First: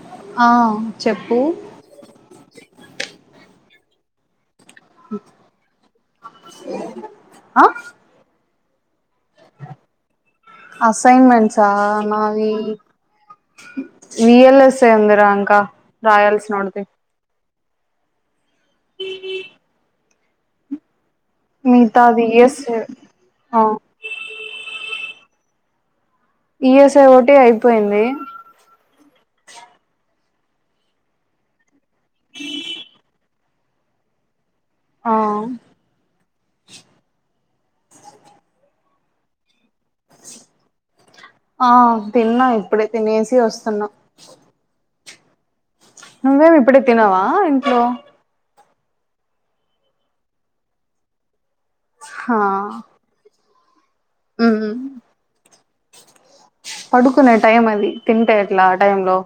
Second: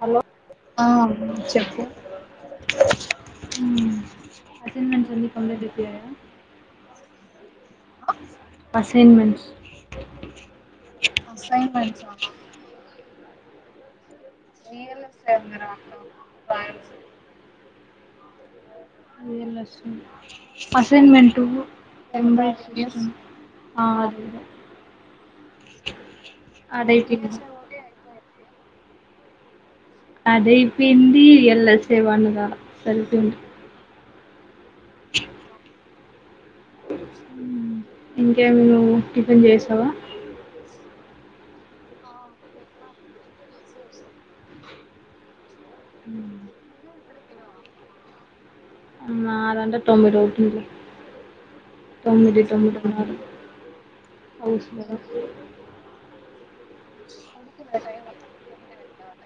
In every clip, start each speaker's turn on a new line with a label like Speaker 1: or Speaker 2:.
Speaker 1: Hello ఆ చెప్పు మ్మ్ అసైన్మెంట్స్ ఉంది పన్నెండుకే
Speaker 2: ఆ అసైన్మెంట్సా నావి విఎల్ఎస్ ఉందిరా ఇంకా రాయాల్సినాది ఒకటి
Speaker 1: అసైన్మెంట్
Speaker 2: మిగతాది ఈఎస్ఏ
Speaker 1: మ్మ్
Speaker 2: ఆ
Speaker 1: [unintelligible]
Speaker 2: ఈఎస్ఐ ఒకటి అయిపోయింది
Speaker 1: అదే పిండి ఎలా సేవన్నదా సెల్ఫీ ఉంట [unintelligible]
Speaker 2: ఆ
Speaker 1: ఇంకా ఏమి టిఫెన్ చేసావా
Speaker 2: ఆ తిన్నాం ఇప్పుడే తినేసి వస్తున్నా నువ్వేమి ఇప్పుడే తినవా ఇంట్లో
Speaker 1: అన్నాం తినాలంటే తొమ్మిది అవుతుంది
Speaker 2: హా
Speaker 1: తొమ్మిది తొమ్మిదిన్నర
Speaker 2: మ్మ్
Speaker 1: ఆలోచన నాకు లేదు
Speaker 2: పడుకునే టైం అది తింటే ఎట్లా ఆ టైం లో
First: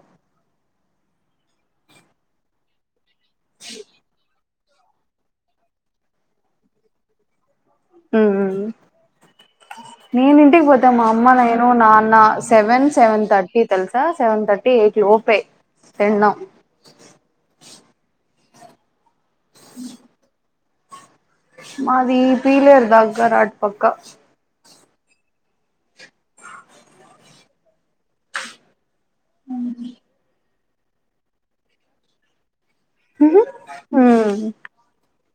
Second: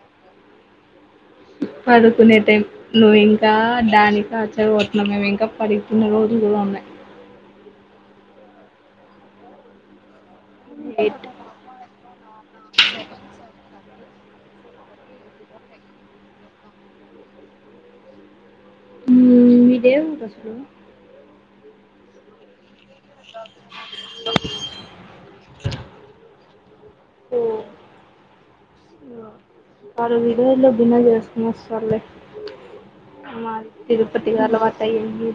Speaker 1: పడుకునే టైం నువ్వు ఇంకా దాన్నె చదువుతున్నావు ఇంకా పడుకునేది ఎప్పుడు అని
Speaker 2: ఊ ఊ ఊ నేను ఇంటికి పోతే మా అమ్మ నేను నాన్న సెవెన్ సెవెన్ థర్టీ తెలుసా సెవెన్ థర్టీ ఎయిట్ లోపే తినడం
Speaker 1: ఉమ్ మీదేం [inaudible] లు
Speaker 2: మాది పీలేరు దగ్గర అటు పక్క
Speaker 1: ఊ వాళు [inaudible] బిన్నా చేసుకోని వస్తారు లే మాది
Speaker 2: హ్మ్
Speaker 1: తిరుపతి అలవాటయ్యింది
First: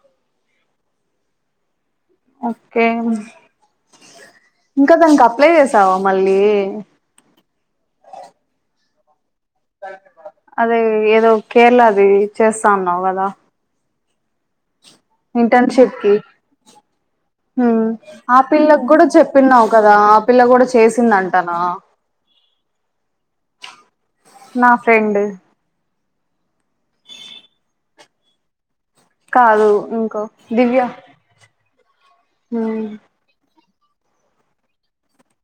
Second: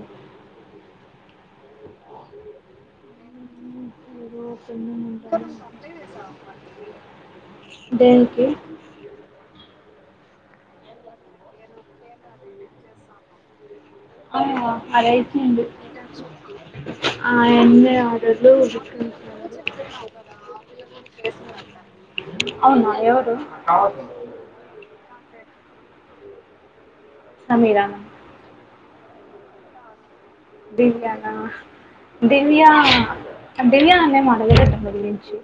Speaker 1: [inaudible]
Speaker 2: ఓకే ఇంకా దానికి అప్లై చేసావా మళ్ళీ
Speaker 1: దేనికి
Speaker 2: అదే ఏదో కేరళ ది చేస్తా ఉన్నావు కదా
Speaker 1: అ అది అయిపోయింది
Speaker 2: హూ ఆ పిల్లకి కూడా చెప్పిన్నావు కదా ఆ పిల్ల కూడా చేసిందంటనా ఆ
Speaker 1: అవునా ఎవరు
Speaker 2: నా ఫ్రెండు
Speaker 1: సమీరా
Speaker 2: కాదు ఇంకో
Speaker 1: దివ్య నా దివ్యా
Speaker 2: హ్మ్
Speaker 1: దివ్య [inaudible] అడగలేదు దాని గురించి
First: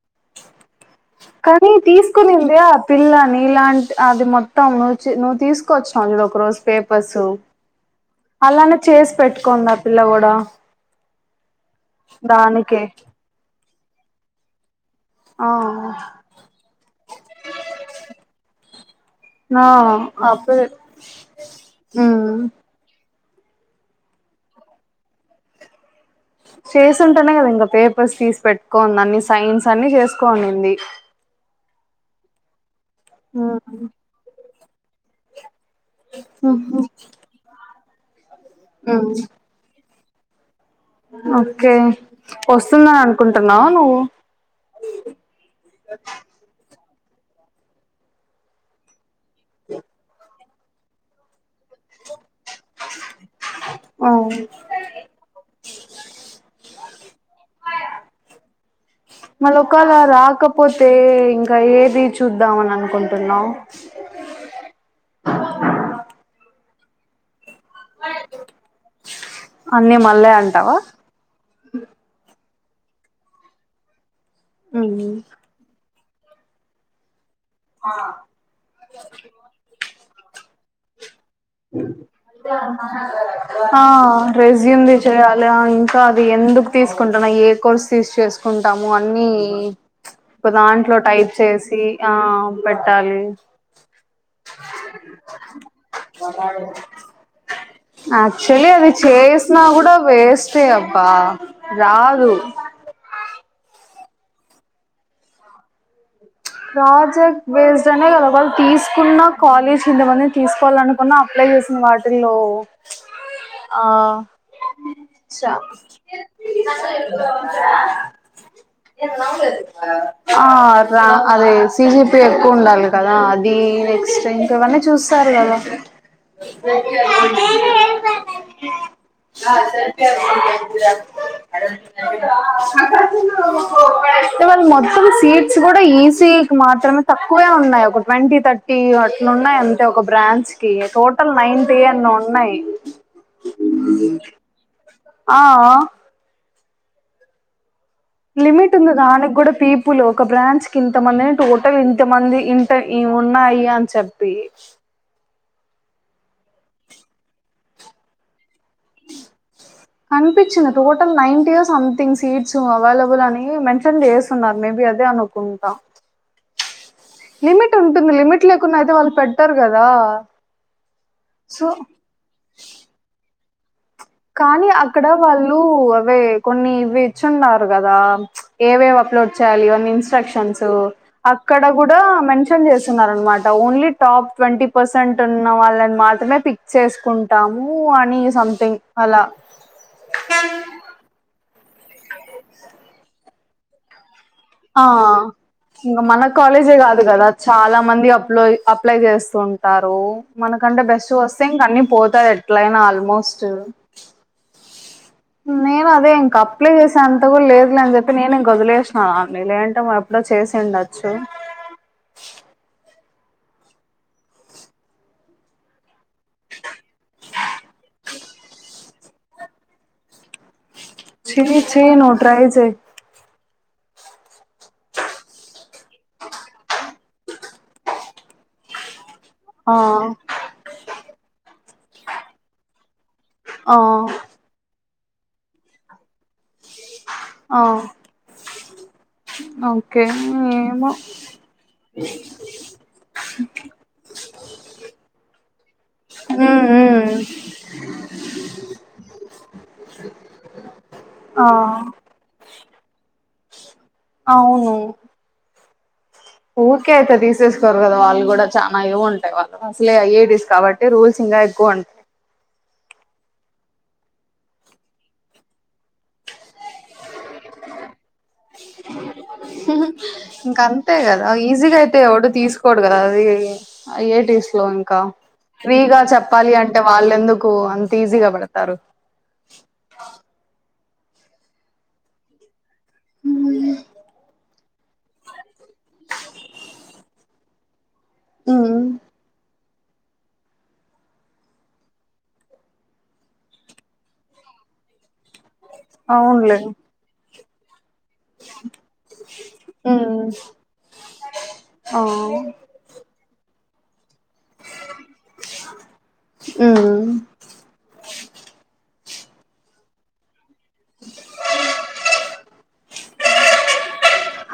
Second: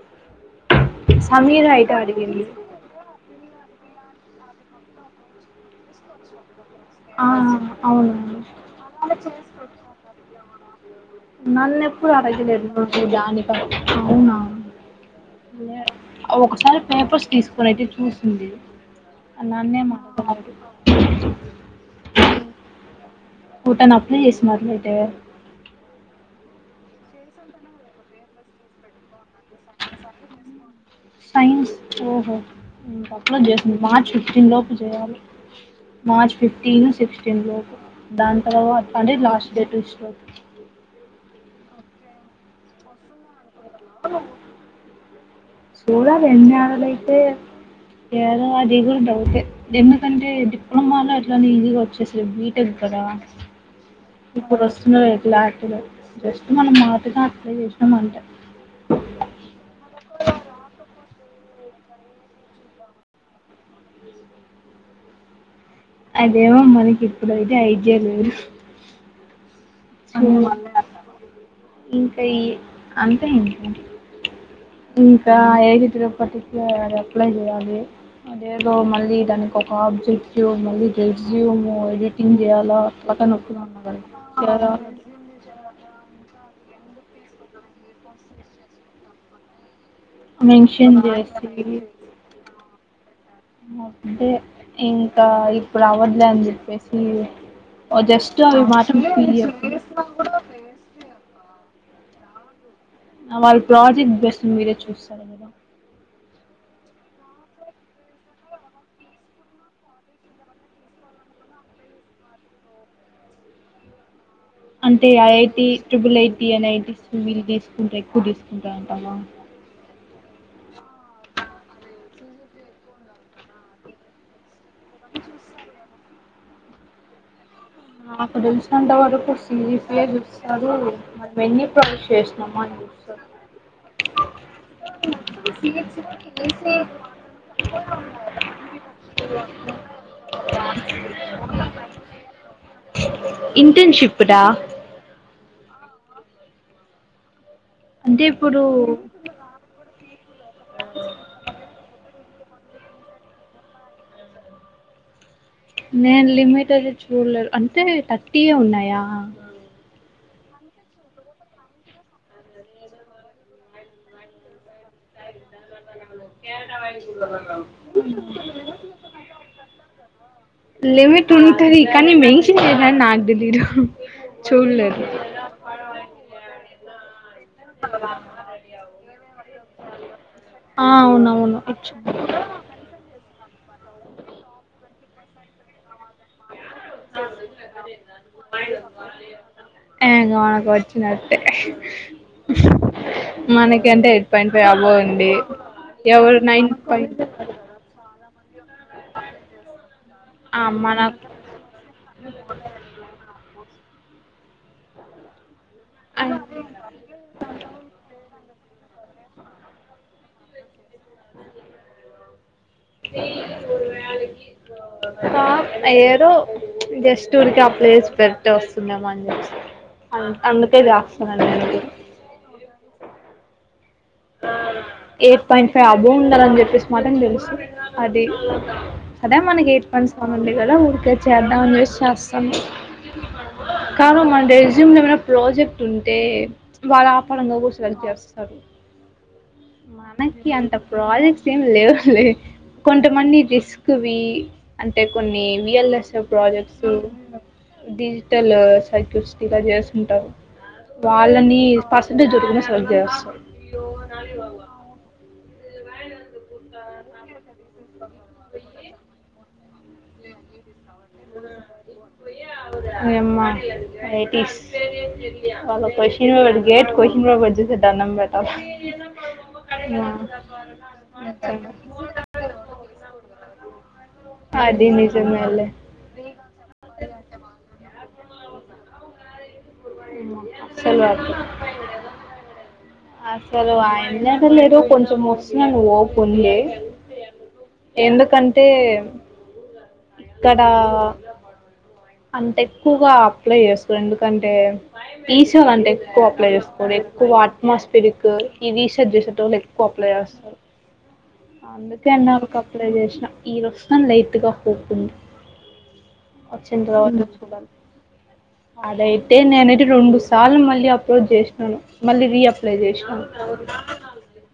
Speaker 1: సమీర
Speaker 2: కానీ
Speaker 1: అయితే అడిగింది
Speaker 2: తీసుకునిందే ఆ పిల్ల నీలాం అది మొత్తం నువ్వు నువ్వు తీసుకొచ్చినావు చూడు ఒక రోజు పేపర్స్
Speaker 1: ఆ అవునండి
Speaker 2: అలానే చేసి పెట్టుకో ఉంది ఆ పిల్ల కూడా
Speaker 1: నన్నెప్పుడూ అడగలేదు
Speaker 2: దానికే
Speaker 1: [inaudible] అవునవును
Speaker 2: ఆ
Speaker 1: ఒకసారి పేపర్స్ తీసుకొని అయితే చూసింది
Speaker 2: ఆ
Speaker 1: నన్నేం [inaudible]
Speaker 2: ఊ
Speaker 1: ఊ తను అప్లై చేసింది అట్లైతే
Speaker 2: చేసింటేనే కదా ఇంక పేపర్స్ తీసి పెట్టుకో ఉంది అన్నిస్ సైన్స్ అన్నీ చేసుకో ఉనింది
Speaker 1: ఊ తొక్కలో చేసింది మార్చ్ ఫిఫ్టీన్ లోపు చేయాలి మార్చ్
Speaker 2: ఉహు
Speaker 1: ఫిఫ్టీన్ సిక్స్టీన్ లోపు దాని తర్వాత
Speaker 2: ఉమ్
Speaker 1: అంటే లాస్ట్ డే ట్యూసడే
Speaker 2: ఓకే వస్తుందని అనుకుం
Speaker 1: సూడాలి ఏం గాదులే తే ఏదో అది కూడా డౌట్ ఏ ఎందుకంటే డిప్లమా లో ఇట్ల ఈజీగా వచ్చేసేది బి టెక్ కదా
Speaker 2: ఆ
Speaker 1: ఇప్పుడు వస్తున్నారు ఏట్లా [inaudible] జస్ట్ మనం [inaudible] గా అప్లై చేసినాం అంటే
Speaker 2: మళ్ళ ఒకేళ రాకపోతే ఇంక్ ఇంకా ఏది చూద్దామని అనుకుంటున్నావ్
Speaker 1: అదేమో మనకి ఇప్పుడు ఐతే ఐడియ లేదు
Speaker 2: అన్ని మళ్ళే అంటావా
Speaker 1: [unintelligible] ఇంకా ఈ అంతే ఇంక ఇంకా [unintelligible] అప్లై చేయాలి అదేదో మళ్ళీ దానికి ఒక ఆబ్జెక్టివ్ మళ్ళీ జూమ్ ఎడిటింగ్ చేయాలా [unintelligible]
Speaker 2: చేయాల ఇంకా అది ఎందుకు తీసుకుంటన ఏ కోర్సు తీసి చేసుకుంటాము అన్నీ ప్చ్ ఒకదాంట్లో టైప్ చేసి ఆ పెట్టాలి
Speaker 1: అంతే ఇంకా ఇప్పుడు అవ్వద్లే అని చెప్పేసి ఓ జస్ట్ అవి
Speaker 2: యాక్చువలీ అది
Speaker 1: మాత్రం
Speaker 2: చేసినా
Speaker 1: పిడిఎఫ్
Speaker 2: కూడా వేస్టే అబ్బా రాదు
Speaker 1: వాళ్ ప్రాజెక్ట్ బెస్. మీరే చూస్తారు కదా!
Speaker 2: ప్రాజెక్ట్ బేస్డ్ అనే కద! వాల్ తీసుకున్న కాలేజ్ కి ఇంతమందిని తీసుకోవాలనుకున్న అప్లై చేసిన వాటిల్లో, ఆ
Speaker 1: అంటే
Speaker 2: ఛ
Speaker 1: ఐఐటి ట్రిపుల్ ఐటి ఎన్ఐటీస్ వీళ్ళు తీసుకుంటే ఎక్కువ తీసుకుంటారంటావా
Speaker 2: ఆ రా అదే సిజీపి ఎక్కువ ఉండాలి కదా! అది నెక్స్ట్ ప్ ఇవన్నీ చూస్తారు కదా!
Speaker 1: నాకు తెలిసినంత వరకు సి జి పి యే చూస్తారు. మనం ఎన్ని ప్రాజెక్ట్స్ చేసినాము అని చూ
Speaker 2: ఏ వాళ్ మొత్తం సీట్స్ కూడా ఈసీ ఈ కి మాత్రమే తక్కువే ఉన్నాయి. ఒక ట్వంటీ థర్టీ అట్లున్నాయి అంతే ఒక బ్రాంచ్ కి. టోటల్ నైన్టి ఎన్నో ఉన్నాయి.
Speaker 1: ఇంటెన్షిప్ డా
Speaker 2: ఆ
Speaker 1: అంటే ఇప్పుడు
Speaker 2: లిమిట్ ఉంది దానికి కూడ పీపుల్ ఒక బ్రాంచ్ కి ఇంతమంది అ టోటల్ ఇంత మంది. ఇంత ఇవున్నాయి అని చెప్పి.
Speaker 1: నేను లిమిట్ అది చూడలేదు. అంటే, థర్టీయే ఉన్నాయా?
Speaker 2: కనిపిచ్చింది. టోటల్ నైన్టీయో సమ్థింగ్ సీట్స్ అవైలబుల్ అని మెన్షన్ చేసున్నారు. మేబీ అది అదే అనుకుంటా. లిమిట్ ఉంటుంది. లిమిట్ లేకున్న అయితే వాళ్ళు పెట్టారు కదా!
Speaker 1: లిమిట్
Speaker 2: సో
Speaker 1: ఉంటది. కానీ మెన్షన్ చేస్నారని నాకు తెలీదు.
Speaker 2: కానీ
Speaker 1: చూడలేదు
Speaker 2: అక్కడ వాళ్ళు, అవే కొన్ని ఇవి ఇచ్చున్నారు కదా! ఏవేవి అప్లోడ్ చేయాలి ఇవన్నీ ఇన్ ట్రక్షన్స్
Speaker 1: ఆ అవునవును
Speaker 2: అక్కడ కూడ మెన్షన్ చేసున్నారు. అనమా ఓన్లీ టాప్ ట్వంటీ పర్సెంట్ ఉన్న వాళ్ళని మాత్రమే, పిక్ చేసుకుంటాము అని సంథింగ్ అల.
Speaker 1: ఇంగ మనకు వచ్చినట్టే
Speaker 2: అ
Speaker 1: మనకి. అంటె,
Speaker 2: ఆ ఇంగ మన
Speaker 1: నైన్
Speaker 2: కాలేజే కాదు
Speaker 1: పాయింట్
Speaker 2: కదా! చాలా మంది అప్లో అప్లై చేస్తు ఉంటారు.
Speaker 1: ఆ
Speaker 2: మనకంటే బెస్ట్
Speaker 1: మనకు
Speaker 2: వస్తే ఇంక అన్ని పోతాయి ఎట్లయినా ఆల్మోస్ట్. నేను అదే ఇంక. అప్లై చేసే అంత కూడ లేదులె అని చెప్పి నేను ఇం వదిలేసినవన్ని. లేదంటే, అప్లై చేసిండచ్చు.
Speaker 1: టాప్ ఏదో జస్ట్ ఊరికే అప్లై చేసి పెడితే వస్తుందేమో అని చెప్పేసి. అన్ అందు టె రాస్తున్న
Speaker 2: చెయ్
Speaker 1: నేనయితే.
Speaker 2: చెయ్ నువ్వు ట్రై చెయ్
Speaker 1: ఎయిట్ పాయింట్ ఫైవ్ అబొవ్ ఉండాలని చెప్పేసి మాత్రం తెలుసు. అది అదే మనకి
Speaker 2: ఆ
Speaker 1: ఎయిట్ పాయింట్ సెవెన్ ఉంది కదా ఊరికే చేద్దాం అని చేసి చేస్తాన్న.
Speaker 2: ఆ
Speaker 1: కామ, మన రెజ్యూమ్ లో ఏమైనా ప్రాజెక్ట్ ఉంటే, వాళ్ ఆపరంగా
Speaker 2: ఆ
Speaker 1: కూడా సర్చ్ చేస్తారు.
Speaker 2: ఓకే
Speaker 1: మనకి అంత
Speaker 2: ఏమో
Speaker 1: ప్రాజెక్ట్స్ ఏమి లేవులే. కొంతమంది రిస్క్వి అంటె కొన్ని రియల్ ఎస్సేవి
Speaker 2: మ్మ్
Speaker 1: ప్రాజెక్ట్స్
Speaker 2: మ్మ్
Speaker 1: డిజిటల్ సర్క్యూట్స్ డివైడ్ చేసుంటావు.
Speaker 2: ఆ
Speaker 1: వాళ్ళని పర్సంటేజ్ దొరుకిన సెలెక్ట్ చేసేస్తారు.
Speaker 2: అవును ఊరికే అయితే తీసేసుకోరు కదా వాళ్ళు కూడ చాల ఇవి ఉంటాయి వాళ్ళు అసలే ఐఐటీస్ కాబట్ టి రూల్స్ ఇంకా ఎక్కువ ఉంటాయి.
Speaker 1: ఐఐటీస్ వాళ్ళ question paper GATE question paper చూస్తే దండం పెట్
Speaker 2: ఇంకా అంతే కదా ఈజిగా అయితే ఎవడు తీసుకు కోడు కదా అది ఐ ఐ టీస్ లో
Speaker 1: అది
Speaker 2: ఇంకా
Speaker 1: నిజమేలే
Speaker 2: ఫ్రీగా చెప్పాలి అంటే వాళ్ళెందుకు అంత ఈజీగా పడతారు
Speaker 1: సేలవార్ అసలు [unintelligible] లేదు కొంచెం వస్తుంది అని హోప్ ఉంది ఎందుకంటే
Speaker 2: ఉమ్
Speaker 1: ఇక్కడ అంత ఎక్కువగా అప్లై చేస్తారు ఎందుకంటే ఈస్ట్ అంటే ఎక్కువ అప్లై
Speaker 2: అవునులే
Speaker 1: చేసుకోరు ఎక్కువ అట్మాస్ పెరుకు అది ఈ రీసెర్చ్ చేసెటోళ్ళు ఎక్కువ అప్లై
Speaker 2: ఉమ్
Speaker 1: చేస్తారు
Speaker 2: ఆ
Speaker 1: అందుకేన్న అప్లై చేసిన ఈ దోస్తున్ లే కొద్దిగా హోప్ ఉంది వచింది
Speaker 2: ఉమ్
Speaker 1: రాంది చూడాలి ఆడై అంటే నేనతే రెండు సార్లు మళ్ళీ అప్లోడ్ చేసినాను మళ్ళీ రీఅప్లోడ్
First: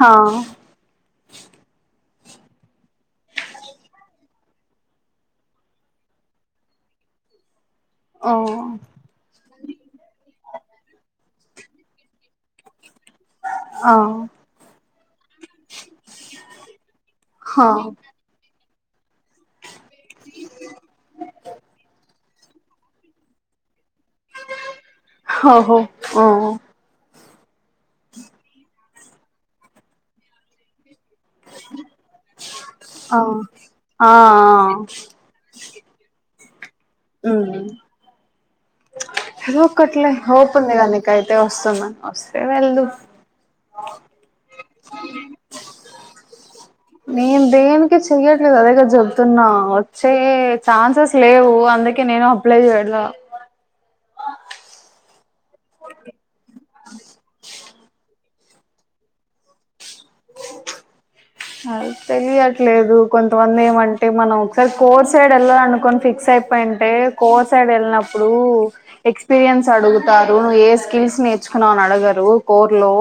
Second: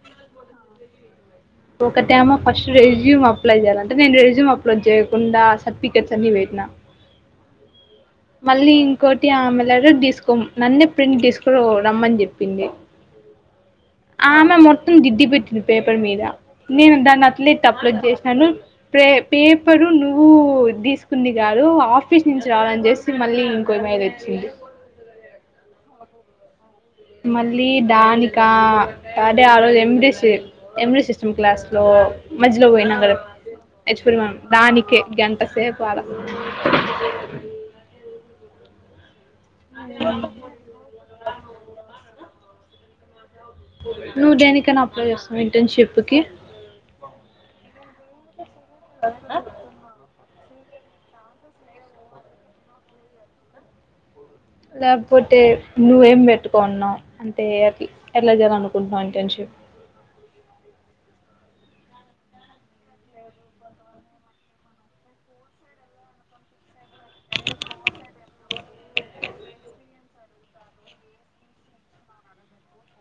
Speaker 2: హా
Speaker 1: ఒక టేమ ఫస్ట్ రెజ్యూమ్ అప్లై చేయాలంటే నేను రెజ్యూమ్ అప్లోడ్ చేయకుండా సర్టిఫికేట్స్ అన్ని పెట్టినా
Speaker 2: ఓ
Speaker 1: మళ్ళీ ఇంకోటి ఆమె లెటర్ తీస్కో నన్నే ప్రింట్ తీసుకో [unintelligible] రమ్మని చెప్పింది
Speaker 2: ఆ
Speaker 1: ఆమె మొత్తం దిద్ధి పెట్టింది పేపర్ మీద నేను దాన్ని అట్లే
Speaker 2: హా
Speaker 1: తప్లోడ్ జేసినాను ప్రే పే పరు నువ్వు తీసుకుంది కాదు ఆఫీస్ నుంచి రావాలని చేసి మళ్ళీ ఇంకో మెయిల్ వచ్చింది
Speaker 2: ఓహోఓ
Speaker 1: మళ్ళీ దానికా అదే ఆ రోజు [unintelligible] క్లాస్ లో మధ్యలో పోయినాం కదా
Speaker 2: ఆ ఆ ఆ
Speaker 1: యాక్చువల్లీ మనం దానికే గంట సేపు ఆడ
Speaker 2: ఉ ఏదో ఒక్కట్లే హోపు ఉంది కదా నికైతే వస్తుందని వస్తే వెళ్దు
Speaker 1: నువ్వు దేనికైనా అప్లై చేస్తావ ఇంటర్న్ షిప్ కి
Speaker 2: కె చెయ్యట్లేదు అదే కద చెబుతున్నా వచ్చే ఛాన్సెస్ లేవు అందుకే కే నేను అప్లై చేయలా
Speaker 1: లేకపోతే నువ్వేం పెట్టుకున్నావు అంటే అ ఎట్లా చేయాలనుకుంటున్నాం ఇంటెన్షిప్
Speaker 2: అదే తెలియట్లేదు కొంతమంది ఏమంటే మనం ఒకసారి కోర్స్ సైడ్ వెళ్ళాలనుకోని ఫిక్స్ అయిపోయి అంటే కోర్ సైడ్ వెళ్ళినప్పుడు ఎక్స్పీరియన్స్ అడుగుతారు నువ్వు ఏ స్కిల్స్ నేర్చుకున్నావు అని అడగరు కోర్ లో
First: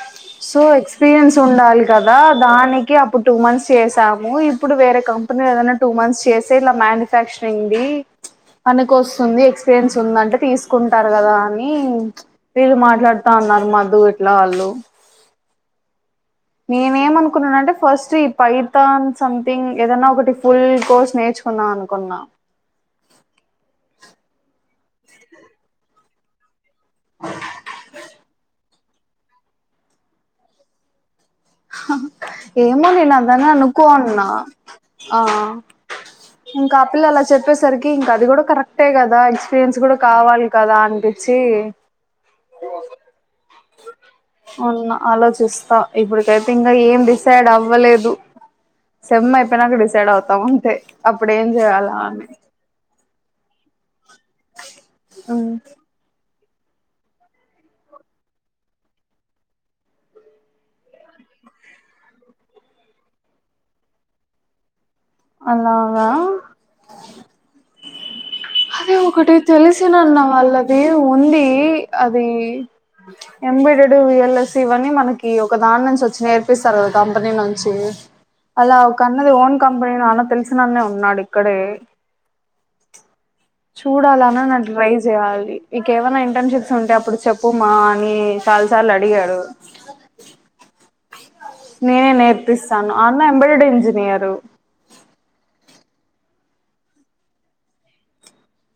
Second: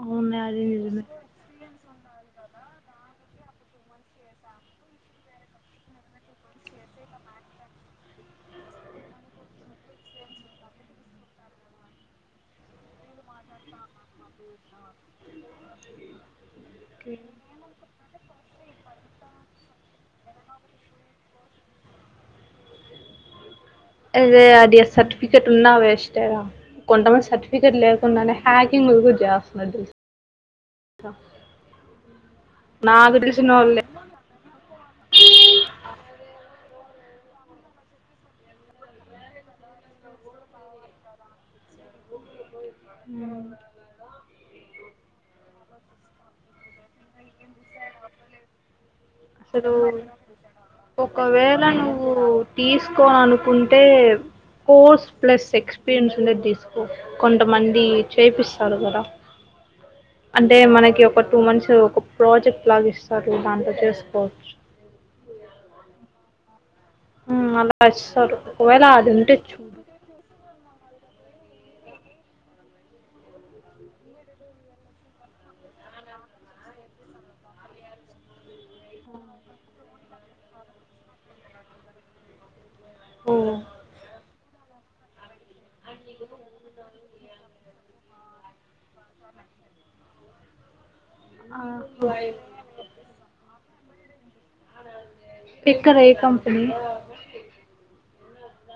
Speaker 1: అవునే
Speaker 2: సో
Speaker 1: అది నిజమే
Speaker 2: ఎక్స్పీరియన్స్ ఉండాలి కదా దానికి అప్పుడు టూ మంత్స్ చేసాము ఇప్పుడు వేరే కంపెనీ ఏదైనా టూ మంత్స్ చేసే ఇలా మ మ్యానుఫ్యాక్చరింగ్ది పనికి వస్తుంది ఎక్స్పీరియన్స్ ఉందంటే తీసుకుంటారు కదా అని వీళ్రు మాట్లాడుత అన్నారు మధు ఇట్లా వాళ్ళు నేను ఏమనుకున్నానంటే ఫస్ట్ చి పైతాన్ సంథింగ్ ఏదన్నా ఒకటి ఫుల్ కోర్స్ నేర్చుకుందం అనుకున్నా
Speaker 1: అదే అది సర్టిఫికెట్ ఉన్నా వెస్ట్ రా కొంటమంది సర్టిఫికెట్ లేకుండానే హ్యాకింగ్ కూడా చేస్తున్నారు తెలుసా
Speaker 2: ఏమో నేను
Speaker 1: నాకు
Speaker 2: అదని
Speaker 1: తెలిసినోళ్ళే
Speaker 2: అనుకోన్నా ఆ ఇంకా ఆ పిల్ల అలా చెప్పేసరికి ఇంకా అది కూడా కరెక్టే కదా ఎక్స్పీరియన్స్ కూడా కావాలి కదా అనిపించి అవునా అలోచిస్త [unintelligible] ఇప్పుడికైతే ఇంకా ఏం డిసైడ్ అవ్వలేదు సేమ్
Speaker 1: అసలు
Speaker 2: అయిపోయినాక డిసైడ్ అవుతాం అంతె
Speaker 1: ఒకవేళ నువ్వు తీసుకో అనుకుంటే కోర్స్ ప్లస్
Speaker 2: ఉమ్
Speaker 1: ఎక్స్పీరియన్స్ ఉండేది తీసు కొ కొంతమంది చేపిస్తారు కదా. అంటే మనకి ఒక టూ మంత్స్ ఒక ప్రాజెక్ట్ లాగా ఇస్తారు దాంట్లో చేస్ కోవచ్చు.
Speaker 2: అలాగా.
Speaker 1: ఉమ్ అలా ఇస్తారు. ఒకవేళ
Speaker 2: అది ఒకటి
Speaker 1: ఉంటే చూడు
Speaker 2: తెలిసినన్న వాళ్ళది ఉంది. అది ఎంబయిడెడు, విఎల్ఎస్ ఇవన్నీ మనకి ఒక దాని నుంచి వచ్చి నేర్పిస్తారు కదా కంపెనీ నుంచి. అలా ఒక అన్నది ఓన్ కంపెనీను అన్న తెలిసినన్న ఉన్నాడు ఇక్కడే.
Speaker 1: హు
Speaker 2: చూడాలనన్నా ట్రై చేయాలి. ఇంకేవన్నా ఇంటర్న్షిప్స్ ఉంటే అప్పుడు చెప్పుమా అని చాలాసార్లు అడిగాడు. నేనే
Speaker 1: ఆహా.
Speaker 2: నేర్పిస్తాను. ఆ అన్నా ఎంబాడెడ్ ఇంజనీయరు.
Speaker 1: ఎక్కడ ఏ కంపెనీ?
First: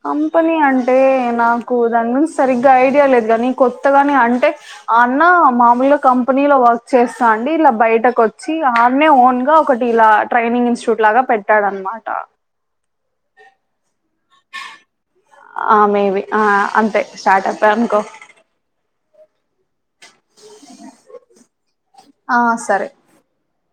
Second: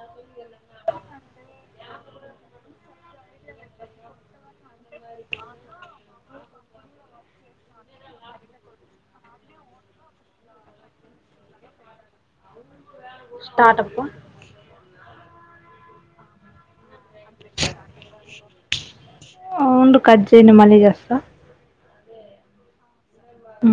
Speaker 2: కంపెనీ అంటే నాకు దాని గురించి సరిగ్గా ఐడియా లేదు కానీ కొత్తగనే అంటే ఆ అన్నా మామూలుగా కంపెనీలో వర్క్ చేస్తాండి, ఇలా బయటకు వచ్చి ఆ అన్నే ఓన్గా ఒకటి ఇలా ట్రైనింగ్ ఇన్స్టిట్యూట్ లాగా పెట్టాడు అనమాట.
Speaker 1: స్టార్టపా
Speaker 2: ఆ మేబి ఆ అంతే స్టార్టప్పే అనుకో.
Speaker 1: అవుండు కట్చేయు నేను మళ్ళీ చేస్తా.
Speaker 2: ఆ సరే.
Speaker 1: ఆ